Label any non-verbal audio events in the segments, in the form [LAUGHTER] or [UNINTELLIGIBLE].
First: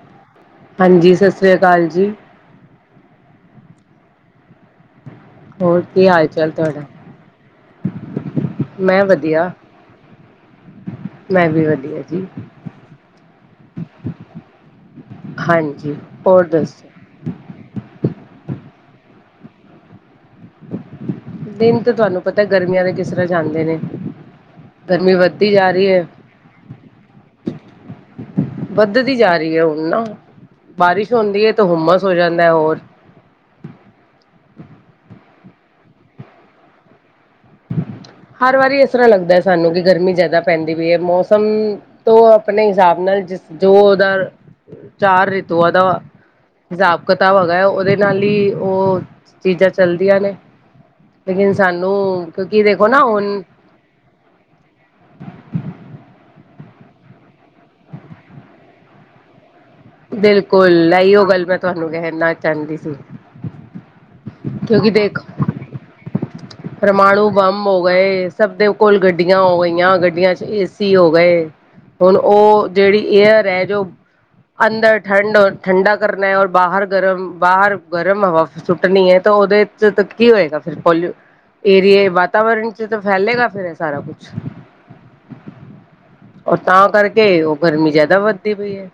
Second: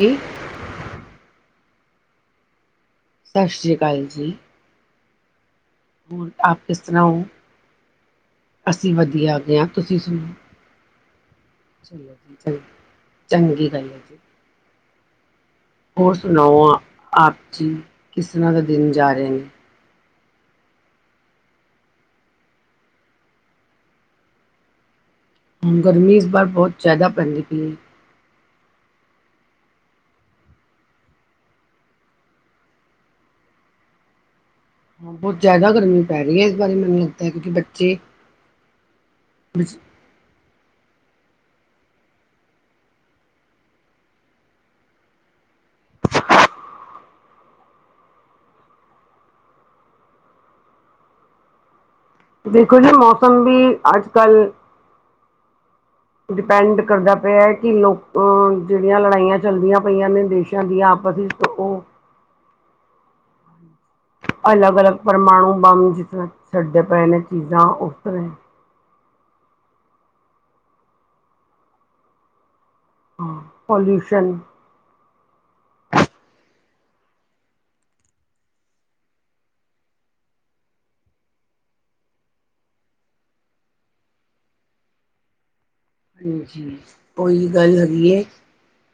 ਕਿ? ਹਾਂਜੀ, ਸਤਿ ਸ਼੍ਰੀ ਅਕਾਲ ਜੀ। ਸਤਿ ਸ਼੍ਰੀ ਅਕਾਲ ਜੀ। ਕੀ ਹਾਲ ਹੋਰ ਚਾਲ ਆਪ ਕਿਸ ਤੁਹਾਡਾ ਤਰ੍ਹਾਂ ਹੋ? ਅਸੀਂ ਵਧੀਆ ਹੈ ਗਏ ਹਾਂ, ਤੁਸੀਂ ਸੁਣਾਓ। ਮੈਂ ਵੀ ਵਧੀਆ ਚਲੋ ਜੀ ਚ, ਚੰਗੀ ਗੱਲ ਹੈ ਜੀ। ਹਾਂਜੀ, ਤੋੜ। ਔਰ ਆਪ ਜੀ ਕਿਸ ਤਰ੍ਹਾਂ ਦਾ ਦਿਨ ਜਾ ਰਿਹੇ ਨੇ। ਦਿਨ ਤਾਂ ਤੁਹਾਨੂੰ ਪਤਾ ਗਰਮੀਆਂ ਦੇ ਕਿਸ ਤਰ੍ਹਾਂ ਜਾਂਦੇ ਨੇ ਗਰਮੀ ਵਧੀ ਗਰਮੀ ਇਸ ਬਾਰ ਬਹੁਤ ਜ਼ਿਆਦਾ ਪੈਦੀ ਪਈ ਹੈ। ਵੱਧਦੀ ਜਾ ਰਹੀ ਹੈ ਹੁਣ ਨਾ, ਬਾਰਿਸ਼ ਹੁੰਦੀ ਹੈ ਤਾਂ ਹੁੰਮਸ ਹੋ ਜਾਂਦਾ ਹੋਰ। ਬਹੁਤ ਜ਼ਿਆਦਾ ਗਰਮੀ ਪੈ ਰਹੀ ਹੈ ਇਸ ਬਾਰੇ ਮੈਨੂੰ ਲਗ ਹਰ ਵਾਰੀ ਇਸ ਤਰ੍ਹਾਂ ਲੱਗਦਾ ਸਾਨੂੰ ਕਿ ਗਰਮੀ ਜ਼ਿਆਦਾ ਪੈਂਦੀ ਪਈ ਹੈ ਮੌਸਮ ਤੋਂ ਆਪਣੇ ਹਿਸਾਬ ਨਾਲ ਜਿਸ ਜੋ ਉਹਦਾ ਚਾਰ ਰੀਤੂਵਾਂ ਦਾ ਹਿਸਾਬ- ਕਿਤਾਬ ਹੋਗਾ ਹੈ ਉਹਦੇ ਨਾਲ ਹੀ ਉਹ ਚੀਜ਼ਾਂ ਚੱਲਦੀਆਂ ਨੇ। ਲੇਕਿਨ ਸਾਨੂੰ ਕਿਉਂਕਿ ਦੇਖੋ ਜੀ ਨਾ ਹੁਣ ਮੌਸਮ ਵੀ ਅੱਜ-ਕੱਲ੍ਹ ਡਿਪੈਂਡ ਕਰਦਾ ਪਿਆ ਕਿ ਲੋਕ ਜਿਹੜੀਆਂ ਲੜਾਈਆਂ ਚੱਲਦੀਆਂ ਪਈਆਂ ਨੇ ਦੇਸ਼ਾਂ ਦੀਆਂ ਆਪਸ ਵਿੱਚ ਉਹ ਕਹਿੰਦੀ ਸੀ। ਅਲਗ-ਅਲਗ ਪਰਮਣੂ ਬਮ ਜਿਤਨਾ ਪਰਮਾਣੂ ਬੰਬ ਹੋ ਗਏ ਸਭ ਦੇ ਕੋਲ ਗੱਡੀਆਂ ਹੋ ਗਈਆਂ, ਗੱਡੀਆਂ ਚ ਏਸੀ ਹੋ ਗਏ ਹੁਣ ਉਹ। ਜਿਹੜੀ ਹਾਂ ਏਅਰ ਹੈ ਜੋ ਪੋਲਿਊਸ਼ਨ ਅੰਦਰ ਠੰਡ-ਠੰਡਾ ਕਰਨਾ ਹੈ ਔਰ ਬਾਹਰ ਗਰਮ ਬਾਹਰ ਗਰਮ ਹਵਾ ਸੁੱਟਣੀ ਹੈ ਤਾਂ ਉਹਦੇ ਚਿਰ ਤਕ ਕੀ ਹੋਏਗਾ ਫਿਰ ਪੋਲੀਿਓ ਏ ਫੇਰ ਏ ਵਾਤਾਵਰਨ ਚ ਤਾਂ ਫੈਲੇਗਾ ਫੇਿਰ ਸਾਰਾ ਕੁਛ। ਉਹ ਹਾਂਜੀ ਤਾਂ ਕਰਕੇ ਉਹੀ ਉਹ ਗੱਲ ਗਰਮੀ ਹੈਗੀ ਜ਼ਿਆਦਾ ਏ ਵੱਧਦੀ ਪਈ ਹੈ।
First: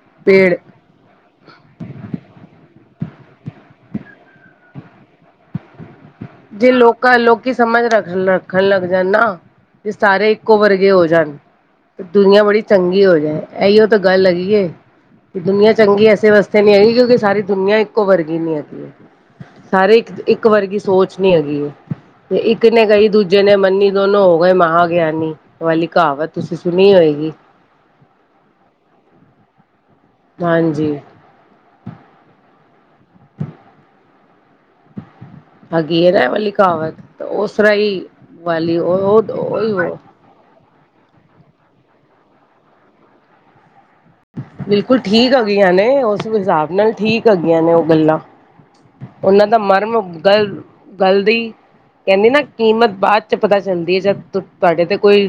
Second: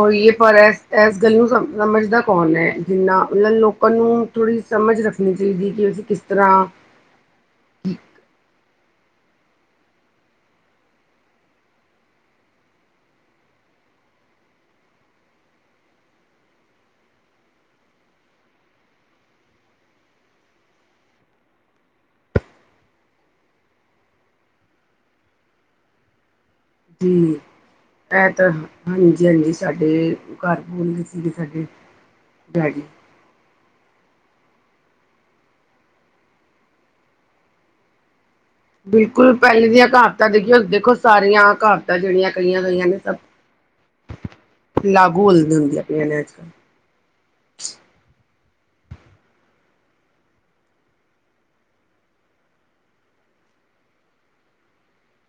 ਉਹੀ ਪਰ ਪੇੜ ਐਸ ਐਸ ਗਲ ਨੂੰ ਸਮਝਦਾ ਕੌਣ ਹੈ। ਨਾ ਉਹਨਾਂ ਲੋਕਾਂ ਨੂੰ ਥੋੜੀ ਸਮਝ ਰੱਖਣੀ ਚਾਹੀਦੀ ਕਿ ਅਸੀਂ ਕਿਸ। ਤਰ੍ਹਾਂ ਜੇ ਲੋਕ। ਲੋਕੀ ਸਮਝ ਰੱਖ ਰੱਖਣ ਲੱਗ ਜਾਣ ਨਾ ਤੇ ਸਾਰੇ ਇੱਕੋ ਵਰਗੇ ਹੋ ਜਾਣ। ਦੁਨੀਆਂ ਬੜੀ ਚੰਗੀ ਹੋ ਜਾਏ ਇਹੀਓ ਤਾਂ ਗੱਲ ਹੈਗੀ ਹੈ। ਦੁਨੀਆਂ ਚੰਗੀ ਇਸੇ ਵਾਸਤੇ ਨੀ ਹੈਗੀ ਕਿਉਂਕਿ ਸਾਰੀ ਦੁਨੀਆਂ ਇੱਕੋ ਵਰਗੀ ਨੀ ਹੈਗੀ ਹੈ। ਸਾਰੇ ਇੱਕ ਇੱਕ ਵਰਗੀ ਸੋਚ ਨੀ ਹੈਗੀ ਹੈ। ਤੇ ਇੱਕ ਨੇ ਗਈ ਦੂਜੇ ਨੇ ਮੰਨੀ ਦੋਨੋ ਹੋ ਗਏ ਮਹਾਂ ਗਿਆਨੀ ਵਾਲੀ ਕਹਾਵਤ ਤੁਸੀਂ। ਸੁਣੀ ਹੂ ਹੋਏਗੀ ਇਹ ਤਾਂ ਹਾਂਜੀ ਹਾਂਜੀ ਸਾਡੇ। ਘਰ ਹਾਂਜੀ ਬੋਲਦੇ ਸੀਗੇ ਡੈਡੀ ਹਗੀ ਹੈ ਨਾ ਏ ਵਾਲੀ ਕਹਾਵਤ ਉਸ ਰਾਈ ਵਾਲੀ ਓ ਓ ਉਹੀਓ। ਤਾਂ ਦੇਖਿਓ ਦੇਖੋ ਸਾਰੀਆਂ ਕਹਾਵਤਾਂ ਜਿਹੜੀਆਂ ਕਹੀਆਂ ਗਈਆਂ ਨੇ ਸਭ। ਬਿਲਕੁਲ ਲਾਗੂ ਠੀਕ ਹੈਗੀਆਂ ਹੁੰਦੀਆਂ ਨੇ ਪਈਆਂ ਉਸ ਅੱਜ-ਕੱਲ੍ਹ ਹਿਸਾਬ ਨਾਲ ਠੀਕ ਹੈਗੀਆਂ ਨੇ ਉਹ ਗੱਲਾਂ। ਉਹਨਾਂ ਦਾ ਮਰਮ ਗਲ ਗਲਦੀ। ਕਹਿੰਦੀ ਨਾ ਕੀਮਤ ਬਾਅਦ ਚ ਪਤਾ ਚੱਲਦੀ ਹੈ ਜਾਂ ਤੁਹਾਡੇ ਤੇ ਕੋਈ।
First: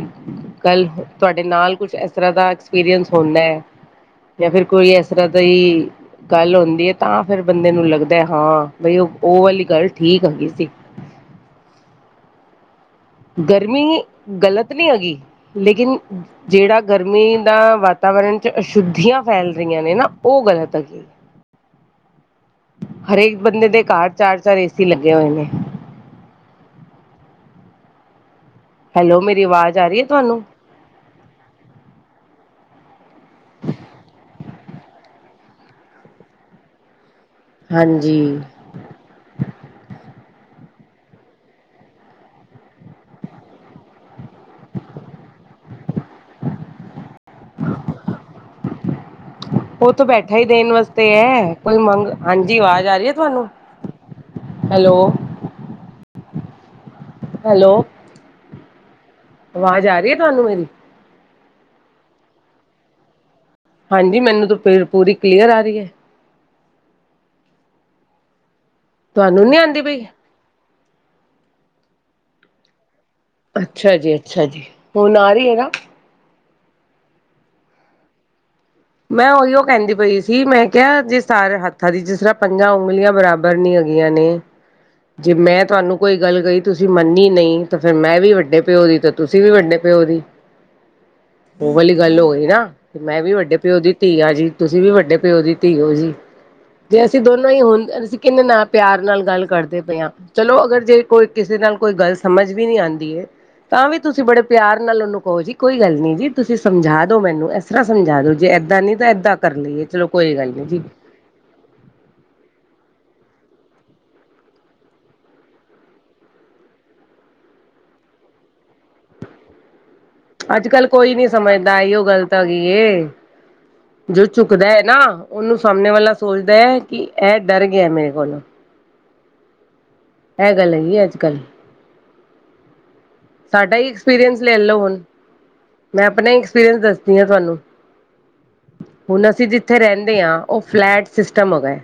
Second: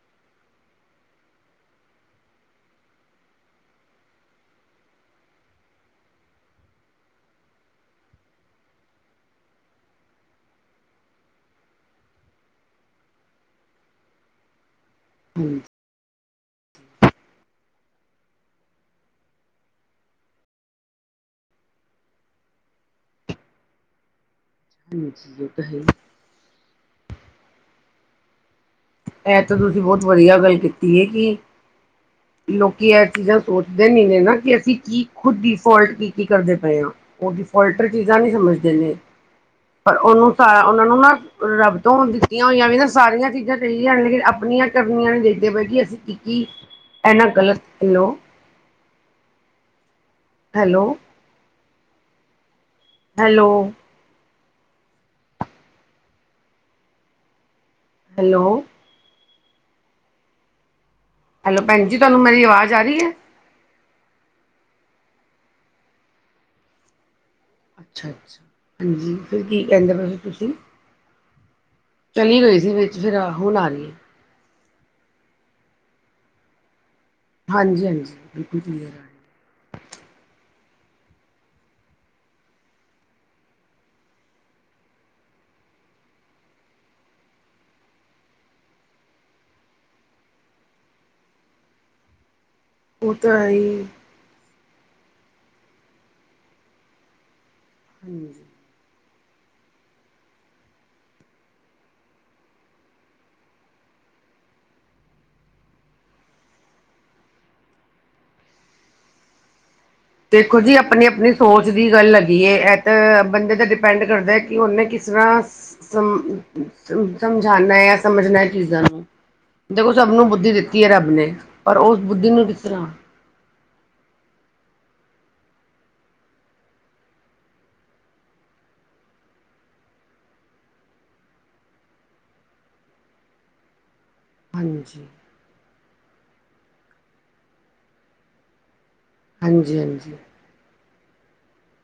ਕਲ ਤੁਹਾਡੇ ਨਾਲ ਕੁਛ ਇਸ ਤਰ੍ਹਾਂ ਦਾ ਐਕਸਪੀਰੀਅੰਸ ਹੁੰਦਾ ਹੈ। ਜਾ ਫਿਰ ਕੋਈ ਇਸ ਤਰ੍ਹਾਂ ਦਾ ਹੀ। ਗੱਲ ਹੁੰਦੀ ਹੈ ਤਾਂ ਫਿਰ ਬੰਦੇ ਨੂੰ ਲੱਗਦਾ ਹਾਂ ਬਈ ਉਹ ਉਹ ਵਾਲੀ ਗੱਲ ਠੀਕ ਹੈਗੀ ਸੀ। ਗਰਮੀ ਗਲਤ ਨਹੀਂ ਹੈਗੀ ਲੇਕਿਨ ਜਿਹੜਾ ਗਰਮੀ ਦਾ ਵਾਤਾਵਰਨ ਚ ਅਸ਼ੁੱਧੀਆਂ ਫੈਲ ਰਹੀਆਂ ਨੇ ਨਾ ਉਹ ਗ਼ਲਤ ਹੈਗੀਆਂ ਨੇ ਹਰੇਕ ਬੰਦੇ ਦੇ ਘਰ ਚਾਰ ਚਾਰ ਏਸੀ ਲੱਗੇ ਹੋਏ ਨੇ। ਹੂ [UNINTELLIGIBLE] ਹੈਲੋ, ਇਹ ਮੇਰੀ ਤਾਂ ਆਵਾਜ਼ ਤੁਸੀਂ ਆ ਰਹੀ ਹੈ ਬਹੁਤ ਵਧੀਆ ਤੁਹਾਨੂੰ? ਗੱਲ ਕੀਤੀ ਹੈ ਕਿ [INAUDIBLE] ਲੋਕੀ ਇਹ ਚੀਜ਼ਾਂ ਸੋਚਦੇ ਨੀ ਨੇ ਨਾ ਕਿ ਅਸੀਂ ਕੀ ਖੁਦ ਡੀ ਫੋਲਟ ਕੀ ਕੀ ਕਰਦੇ ਪਏ ਹਾਂ। ਉਹ ਡਿਫੋਲਟਰ ਚੀਜ਼ਾਂ ਹਾਂਜੀ। ਨਹੀਂ ਸਮਝਦੇ ਨੇ ਪਰ ਉਹਨੂੰ ਸਾਰਾ ਉਹਨਾਂ ਨੂੰ ਨਾ ਰੱਬ ਤੋਂ ਦਿੱਤੀਆਂ ਹੋਈਆਂ ਵੀ ਨਾ ਸਾਰੀਆਂ ਚੀਜ਼ਾਂ ਕਈ ਜਾਣਗੇ ਆਪਣੀਆਂ ਕਰਨੀਆਂ ਨੂੰ ਦੇਖਦੇ ਪਏ ਕਿ ਅਸੀਂ ਕੀ ਕੀ ਇਹਨਾਂ ਗਲਤ ਹੈਲੋ ਉਹ ਥਾਂ ਬੈਠਾ ਹੀ ਦੇਣ ਹੈਲੋ ਵਾਸਤੇ ਹੈ ਕੋਈ ਮੰਗ ਹਾਂਜੀ ਆਵਾਜ਼ ਆ ਰਹੀ ਹੈ ਹੈਲੋ ਤੁਹਾਨੂੰ ਹੈਲੋ ਹੈਲੋ ਹੈਲੋ ਆਵਾਜ਼ ਆ ਰਹੀ ਹੈ ਤੁਹਾਨੂੰ ਮੇਰੀ ਹੈਲੋ ਭੈਣ ਜੀ ਤੁਹਾਨੂੰ ਮੇਰੀ ਆਵਾਜ਼ ਆ ਰਹੀ ਹੈ। ਹਾਂਜੀ ਮੈਨੂੰ ਤਾਂ ਪੂਰੀ ਕਲੀਅਰ ਆ ਰਹੀ ਹੈ। ਅੱਛਾ -ਅੱਛਾ ਫਿਰ ਤੁਹਾਨੂੰ ਨੀ ਕੀ ਆਉਂਦੀ ਕਹਿੰਦੇ ਪਈ? ਵੇ ਫਿਰ ਤੁਸੀਂ ਚਲੀ ਗਈ ਸੀ ਵਿੱਚ ਫਰਾ। ਅੱਛਾ ਜੀ ਅੱਛਾ ਜੀ ਹੁਣ ਆ ਰਹੀ ਹੈਨਾ। ਹਾਂਜੀ ਹਾਂਜੀ ਬਿਲਕੁਲ ਕਲੀਅਰ ਹੈ। ਮੈਂ ਉਹੀਓ ਕਹਿੰਦੀ ਪਈ ਸੀ ਮੈਂ ਕਿਹਾ ਜੇ ਸਾਰੇ ਹੱਥਾਂ ਦੀ ਜਿਸ ਤਰ੍ਹਾਂ ਪੰਜਾਂ ਉਂਗਲੀਆਂ ਬਰਾਬਰ ਨੀ ਹੈਗੀਆਂ ਨੇ। ਜੇ ਮੈਂ ਤੁਹਾਨੂੰ ਕੋਈ ਗੱਲ ਕਹੀ ਤੁਸੀਂ ਮੰਨੀ ਨਹੀਂ ਤਾਂ ਫਿਰ ਮੈਂ ਵੀ ਵੱਡੇ ਪਿਓ ਦੀ ਤਾਂ ਤੁਸੀਂ ਵੀ ਵੱਡੇ ਪਿਓ ਦੀ। ਉਹ ਵਾਲੀ ਗੱਲ ਹੋ ਗਈ ਨਾ ਉਹ ਮੈਂ ਵੀ ਤਾਂ ਹੈ ਵੱਡੇ ਪਿਓ ਹੀ ਦੀ ਧੀ ਆ ਜੀ ਤੁਸੀਂ ਵੀ ਵੱਡੇ ਪਿਓ ਦੀ ਧੀਓ ਜੀ ਜੇ ਅਸੀਂ ਦੋਨਾਂ ਹੀ ਹੁਣ ਅਸੀਂ ਹਾਂਜੀ ਕਿੰਨੇ ਨਾ ਪਿਆਰ ਨਾਲ ਗੱਲ ਕਰਦੇ ਪਏ ਆ ਚਲੋ ਅਗਰ ਜੇ ਕੋਈ ਕਿਸੇ ਨਾਲ ਕੋਈ ਗੱਲ ਸਮਝ ਵੀ ਨੀ ਆਉਂਦੀ ਹੈ। ਤਾਂ ਵੀ ਤੁਸੀਂ ਬੜੇ ਪਿਆਰ ਨਾਲ ਉਹਨੂੰ ਕਹੋ ਜੀ ਕੋਈ ਗੱਲ ਨੀ ਜੀ ਤੁਸੀਂ ਸਮਝਾ ਦੋ ਮੈਨੂੰ ਤਰ੍ਹਾਂ ਸਮਝਾ ਦੋ ਜੇ ਏਦਾਂ ਨੀ ਤਾਂ ਏਦਾਂ ਕਰ ਲਈਏ ਚਲੋ ਕੋਈ ਗੱਲ ਦੇਖੋ ਨਹੀਂ ਜੀ ਆਪਣੇ ਆਪਣੇ ਸੋਚ ਦੀ ਗੱਲ ਹੈਗੀ ਹੈ ਇਹ ਤਾਂ ਬੰਦੇ ਤਾਂ ਡਿਪੈਂਡ ਕਰਦਾ ਕਿ ਉਹਨੇ ਕਿਸ ਤਰ੍ਹਾਂ ਸਮਝਾਉਣਾ ਆ ਸਮਝਣਾ ਇਹ ਚੀਜ਼ਾਂ ਨੂੰ ਦੇਖੋ ਸਭ ਨੂੰ ਬੁੱਧੀ ਅੱਜ ਦਿੱਤੀ ਹੈ ਕੱਲ੍ਹ ਰੱਬ ਕੋਈ ਨਹੀਂ ਨੇ ਪਰ ਸਮਝਦਾ ਉਸ ਇਹੀਓ ਗੱਲ ਬੁੱਧੀ ਤਾਂ ਨੂੰ ਕਿਸ ਹੈਗੀ ਤਰ੍ਹਾਂ ਏ ਜੋ ਝੁਕਦਾ ਹੈ ਨਾ ਉਹਨੂੰ ਸਾਹਮਣੇ ਵਾਲਾ ਸੋਚਦਾ ਹੈ ਕਿ ਇਹ ਡਰ ਗਿਆ ਮੇਰੇ ਕੋਲ ਇਹ ਗੱਲ ਹੈਗੀ ਹੈ ਅੱਜ ਕੱਲ੍ਹ। ਸਾਡਾ ਹੀ ਐਕਸਪੀਰੀਅੰਸ ਲੈ ਲਓ ਹੁਣ। ਹਾਂਜੀ ਮੈਂ ਆਪਣਾ ਐਕਸਪੀਰੀਅੰਸ ਦੱਸਦੀ ਹਾਂ ਤੁਹਾਨੂੰ ਹੁਣ ਅਸੀਂ ਹਾਂਜੀ ਜਿੱਥੇ ਹਾਂਜੀ ਰਹਿੰਦੇ ਹਾਂ। ਉਹ ਫਲੈਟ ਸਿਸਟਮ ਹੋ ਗਿਆਏ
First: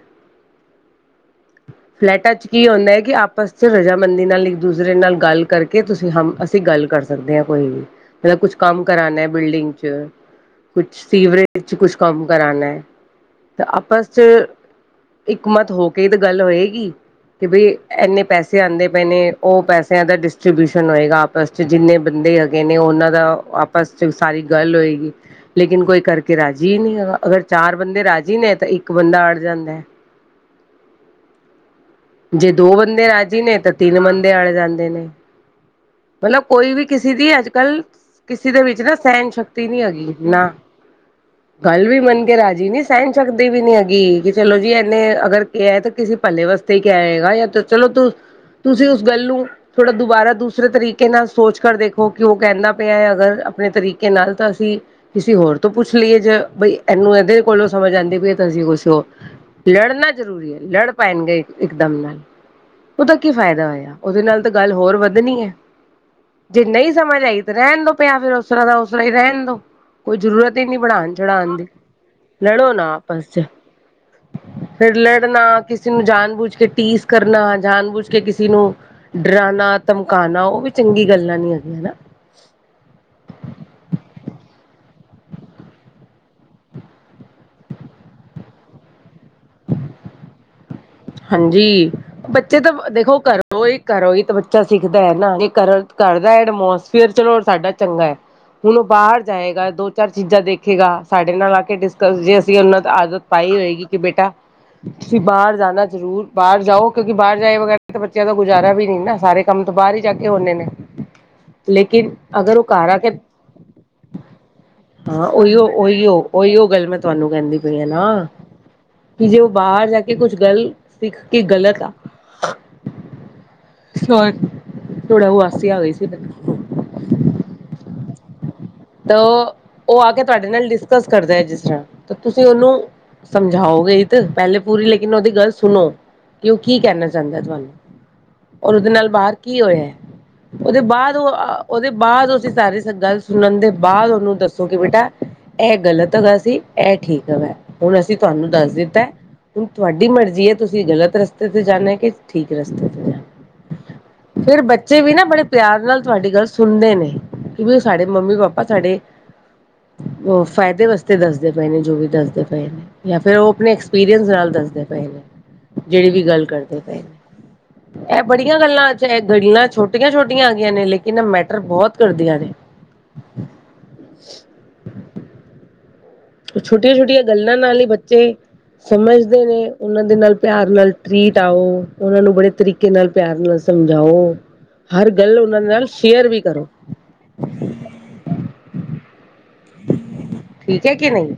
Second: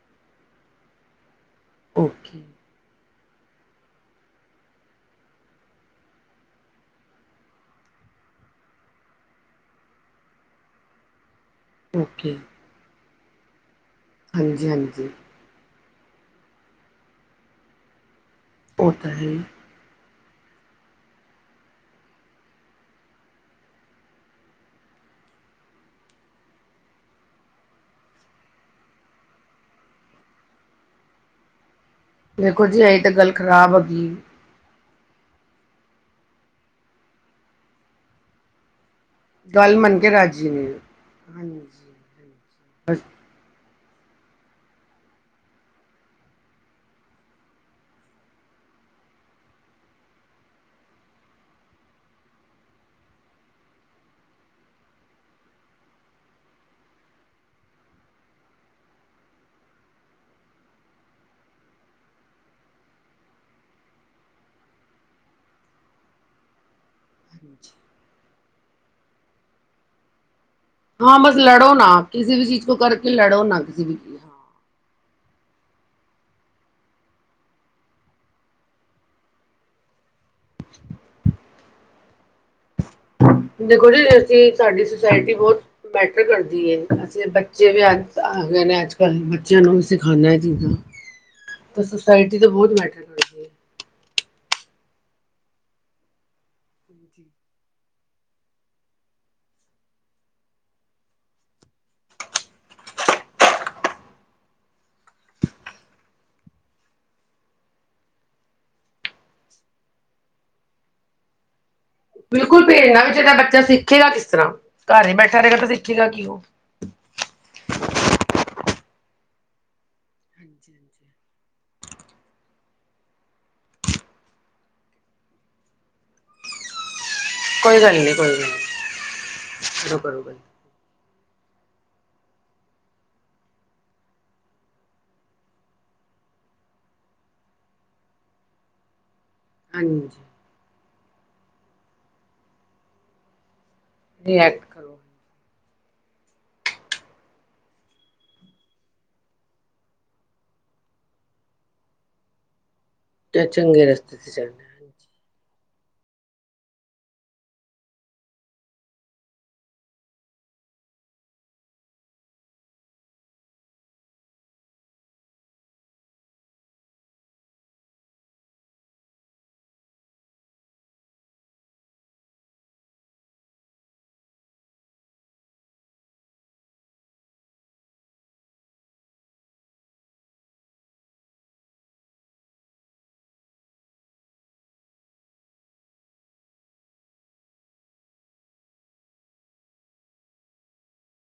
ਫਲੈਟਾਂ ਓਕੇ ਚ ਕੀ ਹੁੰਦਾ ਹੈ ਕਿ ਆਪਸ ਫਰਜਾਮੰਦੀ ਨਾਲ ਇੱਕ ਦੂਸਰੇ ਨਾਲ ਗੱਲ ਕਰਕੇ ਤੁਸੀਂ ਹੀ ਅਸੀਂ ਗੱਲ ਕਰ ਸਕਦੇ ਹਾਂ ਕੋਈ ਵੀ ਮਤਲਬ ਕੁਛ ਕੰਮ ਕਰਾਣਾ ਬਿਲਡਿੰਗ ਚ ਕੁਛ ਸੀਵਰੇਜ ਫਿਰ ' ਕੁਛ ਕੰਮ ਓਕੇ ਕਰਉਣਾ ਹੈ ਤਾਂ ਆਪਸ ਹਾਂਜੀ ਹਾਂਜੀ ਹੁਕਮਤ ਹੋ ਕੇ ਤੇ ਗੱਲ ਹੋਏਗੀ ਕਿ ਬਈ ਇੰਨੇ ਪੈਸੇ ਤੇ ਆਉਂਦੇ ਉਹ ਪਏ ਤਾਂ ਹੈ ਨੇ ਹੀ ਉਹ ਪੈਸਿਆਂ ਦਾਸ ਡਿਸਟਬਿਊਸ਼ਨ ਹੋਏਗਾ ਆਪਸ ਚਚ ਜਿੰਨੇ ਬੰਦੇ ਹੈਗੇ ਨੇ ਉਹਨਾਂ ਦਾ ਆਪਸ ਚ ਸਾਰੀ ਗੱਲ ਹੋਏਗੀ। ਲੇਕਿਨ ਕੋਈ ਕਰਕੇ ਰਾਜ਼ੀ ਨਹੀਂ ਹੈਗਾ ਅਗਰ ਚਾਰ ਬੰਦੇ ਰਾਜ਼ੀ ਨੇ ਤਾਂ ਇੱਕ ਬੰਦਾ ਅੜ ਜਾਂਦਾ ਹੈ। ਜੇ ਦੇਖੋ ਦੋ ਜੀ ਇਹੀ ਬੰਦੇ ਤਾਂ ਗੱਲ ਰਾਜੀ ਨੇ ਤਾਂ ਖ਼ਰਾਬ ਤਿੰਨ ਹੈਗੀ ਬੰਦੇ ਅਲ ਜਾਂਦੇ ਨੇ ਮਤਲਬ ਕੋਈ ਵੀ ਕਿਸੇ ਦੀ ਅੱਜ ਕੱਲ ਕਿਸੇ ਦੇ ਵਿੱਚ ਨਾ ਸਹਿਣ ਸ਼ਕਤੀ ਗੱਲ ਨੀ ਮੰਨ ਕੇ ਹੈਗੀ ਰਾਜੀ ਨਾ ਨਹੀਂ ਹਾਂਜੀ ਗੱਲ ਵੀ ਮੰਨ ਹਾਂਜੀ ਕੇ ਰਾਜੀ ਨੀ। ਸਹਿਣ ਸਕਦੇ ਵੀ ਨੀ ਹੈਗੀ ਕਿ ਚਲੋ ਜੀ ਇਹਨੇ ਅਗਰ ਕਿਹਾ ਤਾਂ ਕਿਸੇ ਭੱਲਲੇ ਵਾਸਤੇ ਹੀ ਕਿਹਾ ਹੈਗਾ ਜਾਂ ਚਲੋ ਤੂੰ ਤੁਸੀਂ ਉਸ ਗੱਲ ਨੂੰ ਥੋੜਾ ਦੁਬਾਰਾ ਦ ਦੂਸਰੇ ਤਰੀਕੇ ਨਾਲ ਸੋਚ ਕਰ ਦੇਖੋ ਕਿ ਉਹ ਕਹਿੰਦਾ ਪਿਆ ਹੈ ਅਗਰ ਆਪਣੇ ਤਰੀਕੇ ਨਾਲ ਤਾਂ ਅਸੀਂ ਕਿਸੇ ਹੋਰ ਤੋਂ ਪੁੱਛ ਲਈਏ ਜੇ ਬਈ ਇਹਨੂੰ ਇਹਦੇ ਕੋਲੋਂ ਸਮਝ ਆਉਂਦੀ ਪਈਏ ਤਾਂ ਤੁਸੀਂ ਕੁਛ ਹੋ ਲੜਨਾ ਜ਼ਰੂਰੀ ਹੈ ਲੜ ਪੈਣਗੇ ਇਕਦਮ ਨਾਲ ਉਹਦਾ ਕੀ ਫਾਇਦਾ ਹੋਇਆ ਉਹਦੇ ਨਾਲ ਤਾਂ ਗੱਲ ਹੋਰ ਵੱਧਣੀ ਹੈ। ਜੇ ਨਹੀਂ ਸਮਝ ਆਈ ਤੇ ਹਾਂਜੀ ਰਹਿਣ ਦੋ ਪਿਆ ਫੇਿਰ ਉਸ ਤਰ ਦਾ ਉਸਸਰ ਹੀ ਰਹਿਣ ਦੋ ਕੋਈ ਜ਼ਰੂਰਤ ਹੀ ਨਹੀਂੀ ਪੜਉਣ ਹਾਂ ਬਸ ਚੜ੍ਹਾਉਣ ਦੀ ਲੜੋ ਨਾ ਕਿਸੇ ਵੀ ਚੀਜ਼ ਲੜੋ ਕੋ ਨਾ ਕਰਕੇ ਆਪਸ ਲੜੋ ਚ ਨਾ ਕਿਸੇ ਵੀ ਫਿਰ ਲੜਨਾ ਕਿਸੇ ਨੂੰ ਜਾਨ ਬੂਝ ਕੇ ਟੀਸ ਕਰਨਾ ਜਾਨ ਬੂਝ ਕੇ ਕਿਸੇ ਨੂੰ ਡਰਾਣਾ ਧਮਕਾਉਣਾ ਉਹ ਵੀ ਚੰਗੀ ਗੱਲਾਂ ਨਹੀਂੀ ਹੈਗੀਆਂ ਹਨ। ਦੇਖੋ ਜੀ ਅਸੀਂ ਸਾਡੀ ਸੁਸਾਇਟੀ ਬਹੁਤ ਮੈਟਰ ਕਰਦੀ ਹੈ ਅਸੀਂ ਬੱਚੇ ਵੀ ਅੱਜ ਆ ਗਏ ਨੇ ਅੱਜ ਕੱਲ੍ਹ ਬੱਚਿਆਂ ਨੂੰ ਵੀ ਸਿਖਾਉਦਾ ਇਹ ਚੀਜ਼ਾਂ ਤਾਂ ਹਾਂਜੀ ਸੁਸਾਇਟੀ ਬੱਚੇ ਤਾਂ ਬਹੁਤ ਮੈਟਰ ਦੇਖੋ ਘਰ ਕਰਦੀ ਹੈ ਉਹ ਇਹ ਕਰੋ ਇਹ ਤਾਂ ਬੱਚਾ ਸਿੱਖਦਾ ਹੈ ਨਾ ਇਹ ਕਰ ਕਰਦਾ ਹੈ ਐਡਮੋਸਫੀਅਰ ਚਲੋ ਸਾਡਾ ਚੰਗਾ ਹੈ। ਹੁਣ ਉਹ ਬਾਹਰ ਜਾਏਗਾ ਦੋ ਚਾਰ ਚੀਜ਼ਾਂ ਦੇਖੇਗਾ ਸਾਡੇ ਨਾਲ ਆ ਕੇ ਡਿਸਕਸ ਜੇ ਅਸੀਂ ਉਹਨਾਂ ਦੀ ਆਦਤ ਪਾਈ ਹੋਏਗੀ ਕਿ ਬੇਟਾ ਤੁਸੀਂ ਬਾਅਦ ਜ਼ਦਾ ਜ਼ਰੂਰ ਬਾਹਰ ਜਾਓ ਕਿਉਂਕਿ ਬਾਹਰ ਜਾਏ ਵਗੈਰਾ ਤੇ ਬੱਚਿਆਂ ਦਾ ਗੁਜ਼ਾਰਾ ਵੀ ਨੀ ਨਾ ਸਾਰੇ ਕੰਮ ਤੋਂ ਬਾਹਰ ਹੀ ਜਾ ਕੇ ਹੁੰਦੇ ਨੇ। ਲੇਕਿਨ ਅਗਰ ਉਹ ਬਿਲਕੁਲ ਘਰ ਆ ਭੇਜਨਾ ਕੇ ਵੀ ਚਾਦਾ ਬੱਚਾ ਸਿੱਖੇਗਾ ਕਿਸ ਤਰ੍ਹਾਂ ਘਰ ਹੀ ਬੈਠਾ ਰਹੇਗਾ ਤਾਂ ਸਿੱਖੇਗਾ ਕਿ ਉਹ। ਉਹ ਗੱਲ ਮੈਂ ਤੁਹਾਨੂੰ ਕਹਿੰਦੀ ਪਈ ਆ ਨਾ ਕਿ ਜੇ ਉਹ ਬਾਹਰ ਜਾ ਕੇ ਕੁਛ ਗੱਲ ਹਾਂਜੀ ਹਾਂਜੀ ਸਿੱਖ ਕੀ ਗਲਤ ਆ। ਥੋੜਾ ਹਾਸੀ ਆ ਗਈ ਸੀ। ਕੋਈ ਗੱਲ ਨਹੀਂ ਕੋਈ ਗੱਲ ਨਹੀਂ ਤੇ ਕਰੋ ਉਹ ਆ ਕਰੋ ਕੇ ਗੱਲ ਤੁਹਾਡੇ ਨਾਲ ਕਰਦਾ ਜਿਸ ਤਰ੍ਹਾਂ ਤੁਸੀਂ ਉਹਨੂੰ ਸਮਝਾਓਗੇ ਤੇ ਪਹਿਲੇ ਪੂਰੀ ਲ ਉਹਦੀ ਗੱਲ ਸੁਣੋ ਕਿ ਉਹ ਕੀ ਕਹਿਣਾ ਚਾਹੁੰਦਾ ਤੁਹਾਨੂੰ ਔਰ ਉਹਦੇ ਨਾਲ ਬਾਹਰ ਕੀ ਹੋਇਆ ਹਾਂਜੀ ਉਹਦੇ ਬਾਅਦ ਉਹ ਉਹਦੇ ਬਾਅਦ ਅਂ ਸਾਰੀ ਗੱਲ ਸੁਣਨ ਦੇ ਬਾਅਦ ਉਹਨੂੰ ਰਿਐਕਟ ਦੱਸੋ ਕਿ ਕਰੋ ਬੇਟਾ ਇਹ ਗ਼ਲਤ ਹੈਗਾ ਸੀ ਇਹ ਠੀਕ ਹੈਗਾ ਹੁਣ ਅਸੀਂ ਤੁਹਾਨੂੰ ਦੱਸ ਦਿੱਤਾ। ਹੁਣ ਤੁਹਾਡੀ ਮਰਜ਼ੀ ਹੈ ਤੁਸੀਂ ਗਲਤ ਰਸਤੇ 'ਤੇ ਜਾਂਦੇ ਕਿ ਠੀਕ ਰਸਤੇ 'ਤੇ ਜਾਣਾ। ਚੰਗੇ ਰਸਤੇ ਤੇ ਚੱਲਣੇ ੇ ਵੀ ਨਾ ਬੜੇ ਪਿਆਰ ਨਾਲ ਤੁਹਾਡੀ ਗੱਲ ਸੁਣਦੇ ਨੇ ਕਿਕ ਸਾਡੇ ਮੰਮੀ ਪਾਪਾ ਸਾਡੇ ਉਹ ਫਾਇਦੇ ਵਾਸਤੇ ਦੱਸਦੇ ਪਏ ਨੇ ਜੋ ਵੀ ਦੱਸਦੇ ਪਏ ਨੇ। ਜਾਂ ਫਿਰ ਉਹ ਆਪਣੇ ਐਕਸਪੀਰੀੰਸ ਨਾਲ ਦੱਸਦੇ ਪਏ ਨੇ ਜਿਹੜੀ ਵੀ ਗੱਲ ਕਰਦੇ ਪਏ ਨੇ। [UNINTELLIGIBLE] ਇਹ ਬੜੀਆਂ ਗੱਲਾਂ ਅੱਜ ਇਹ ਗਲਾਂ ਛੋਟੀਆਂ ਛੋਟੀਆਂ ਆਗੀਆਂ ਨੇ ਲੇਕਿਨ ਇਹ ਮੈਟਰ ਬਹੁਤ ਕਰਦੀਆਂ ਨੇ। ਛੋਟੀਆਂ ਛੋਟੀਆਂ ਗੱਲਾਂ ਨਾਲ ਹੀ ਬੱਚੇ। ਸਮਝਦੇ ਨੇ ਉਹਨਾਂ ਦੇ ਨਾਲ ਪਿਆਰ ਨਾਲ ਟਰੀਟ ਆਓ ਉਹਨਾਂ ਨੂੰ ਬੜੇ ਤਰੀਕੇ। ਕੇ ਨਾਲ ਪਿਆਰ ਨਾਲ ਸਮਝਾਓ ਹਰ ਗੱਲ ਉਹਨਾਂ ਦੇ ਨਾਲ ਸ਼ੇਅਰ ਵੀ ਕਰੋ। ਠੀਕ ਹੈ ਕਿ ਨਹੀਂ।